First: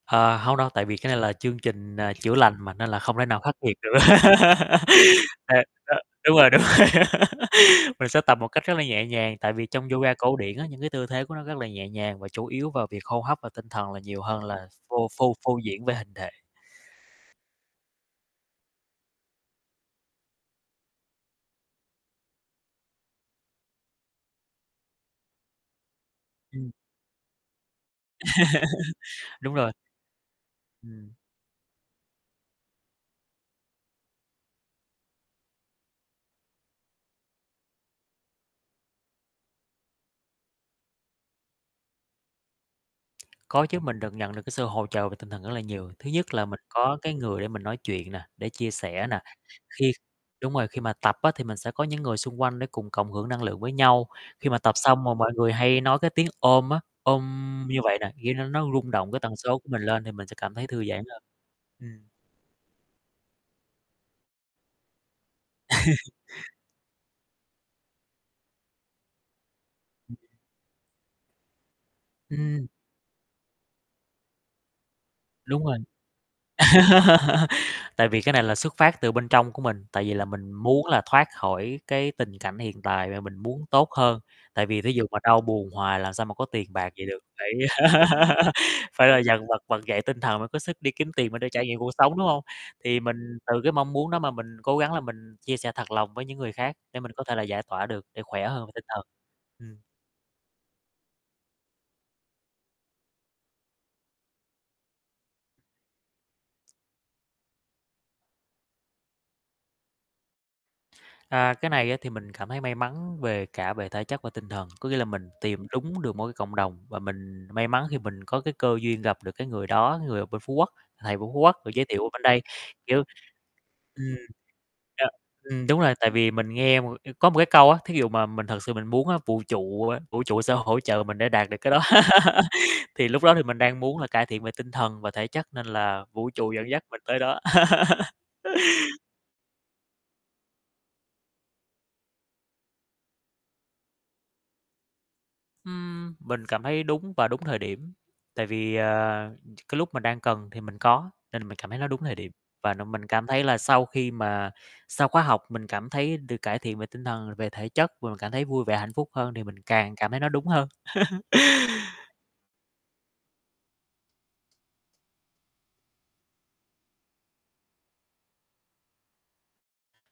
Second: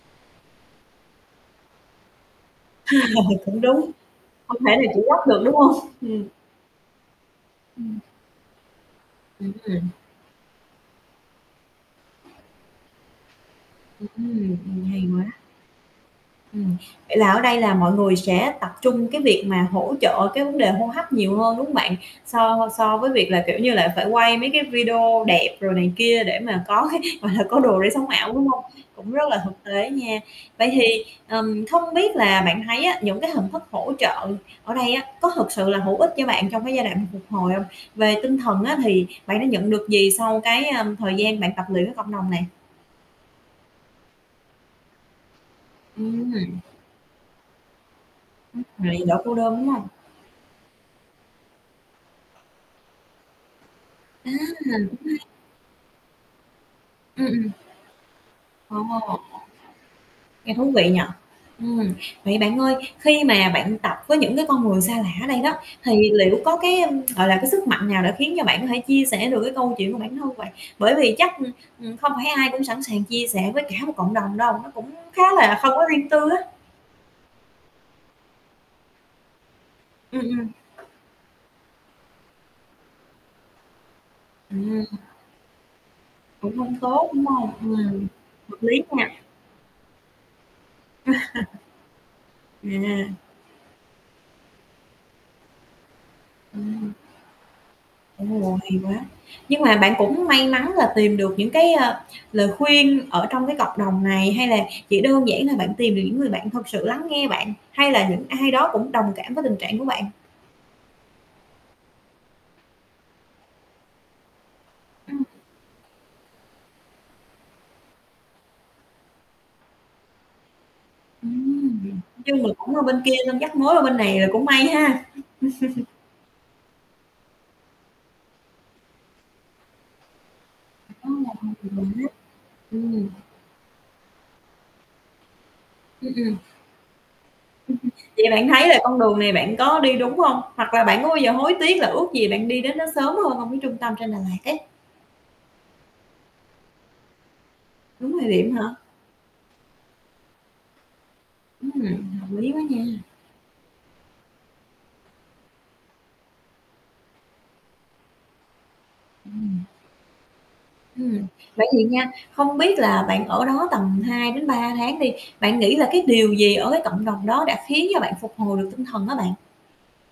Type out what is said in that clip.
Ờ, hông đâu, tại vì cái này là chương trình, ờ, chữa lành mà, nên là không thể nào khắc Cũng nghiệt đúng, được. không thể nào chữa gấp được, đúng Ê, hông? ơ. Ừm. Đúng rồi, đúng rồi, Ừm. mình sẽ tập một cách rất là nhẹ nhàng, tại vì trong Ừm. yoga cổ điển á, những cái tư thế của nó rất là nhẹ nhàng và chủ yếu vào việc hô hấp và tinh thần là Ừm, nhiều hơn là ừm, hay phô quá. phô phô diễn về hình thể. Ừm, vậy là ở đây là mọi người sẽ tập trung cái việc mà hỗ trợ cái vấn đề hô hấp nhiều hơn, đúng hông bạn? So so với việc là, kiểu như là, phải quay mấy cái video đẹp rồi này kia để mà Ừm. có cái, gọi là, có đồ để sống ảo, đúng hông? Cũng rất là Đúng thực rồi. tế nha. Vậy thì, Ừm. ờ, không biết là bạn thấy á những cái hình thức hỗ trợ ở đây á có thực sự là hữu ích cho bạn trong cái giai đoạn phục hồi hông? Về tinh thần á, thì bạn đã nhận được gì sau cái, ơm, thời gian bạn tập luyện với cộng đồng này? Có chứ, mình được nhận được cái sự hỗ trợ về tinh thần rất là nhiều, thứ nhất là Ừm. mình có cái người để mình nói chuyện nè, để Ừm, chia lại sẻ nè, đỡ cô đơn, đúng hông? khi đúng rồi, khi mà tập á thì mình sẽ có những người xung quanh để cùng cộng hưởng năng lượng với nhau, À, cũng khi hay. mà tập xong mà mọi người hay nói cái tiếng "ôm" á, "ôm" Ừm, ừm. như vậy nè, kiểu, nó nó Ồ. rung động cái tần số của mình lên thì mình sẽ Nghe cảm thấy thú thư vị giãn nhỉ. hơn. Ừm, Ừm. vậy bạn ơi, khi mà bạn tập với những cái con người xa lạ ở đây đó, thì liệu có cái, gọi là, cái sức mạnh nào đã khiến cho bạn có thể chia sẻ được cái câu chuyện của Ừm. bản thân vậy, bởi vì chắc, ừm, ừm, không phải ai cũng Ừm. sẵn sàng chia sẻ với cả một cộng đồng đâu, nó cũng khá là Đúng không rồi. có riêng tư á. Tại vì cái này là xuất phát từ bên trong của mình, tại vì Ừm, là ừm. mình muốn là thoát khỏi cái tình cảnh hiện tại và mình muốn tốt hơn, tại vì Ừm. thí dụ mà đau buồn hoài làm sao mà có Cũng tiền hông bạc vậy tốt, được, đúng phải hông? Ừm, hợp lý phải nha. là dằn vặt vực dậy tinh thần mới có sức đi kiếm tiền mà để trải nghiệm cuộc sống, đúng hông? Thì mình À. từ cái mong muốn đó mà mình cố gắng là mình chia sẻ thật lòng với những người khác Ừm. để mình có thể là giải tỏa được, để Ồ, khỏe hơn về hay tinh thần. quá, nhưng Ừm. mà bạn cũng may mắn là tìm được những cái, ờ, lời khuyên ở trong cái cộng đồng này, hay là chỉ đơn giản là bạn tìm được những người bạn thật sự lắng nghe bạn, hay là những ai đó cũng đồng cảm với tình trạng của bạn? À, cái này á, thì mình cảm thấy may mắn về cả về thể chất và tinh thần, có nghĩa là Ừm. mình tìm đúng được một cái cộng đồng và mình may mắn khi mình có cái cơ duyên gặp được cái người đó, người ở bên Phú Quốc, thầy bên Phú Quốc, được giới Ừm. thiệu mình bên Nói đây, chung là cũng là bên kiểu kia xong dắt mối qua bên ừm, này là cũng may ha. ờ, ừm, đúng rồi. Tại vì mình nghe một có một cái câu á, thí dụ mà mình thật sự mình muốn á, vũ trụ, ơ, vũ trụ sẽ hỗ trợ Ô, mình để đạt được cái tuyệt đó, vời ha. thì Ừm. lúc đó thì mình đang muốn cải thiện về tinh thần và thể chất nên là Ừm, vũ ừm. trụ dẫn dắt mình tới đó. Vậy bạn thấy là con đường này bạn có đi đúng hông? Hoặc là bạn có bao giờ hối tiếc là ước gì bạn đi đến đó sớm hơn hông, cái trung tâm trên Đà Lạt ấy? Ừm, mình cảm thấy đúng và đúng thời điểm, Đúng thời tại điểm hả? vì, ờ, ch cái lúc mình đang cần thì mình có nên mình cảm thấy nó đúng thời Ừm, điểm, hợp lý quá và nó nha. mình cảm thấy là sau khi mà sau khóa học, mình cảm thấy được cải thiện về tinh thần, về thể chất, và mình cảm thấy vui vẻ, hạnh phúc hơn, thì mình Ừm. càng cảm thấy nó đúng hơn. Ừm, vậy thì nha, không biết là bạn ở đó tầm 2-3 tháng đi, bạn nghĩ là cái điều gì ở cái cộng đồng đó đã khiến cho bạn phục hồi được tinh thần á bạn?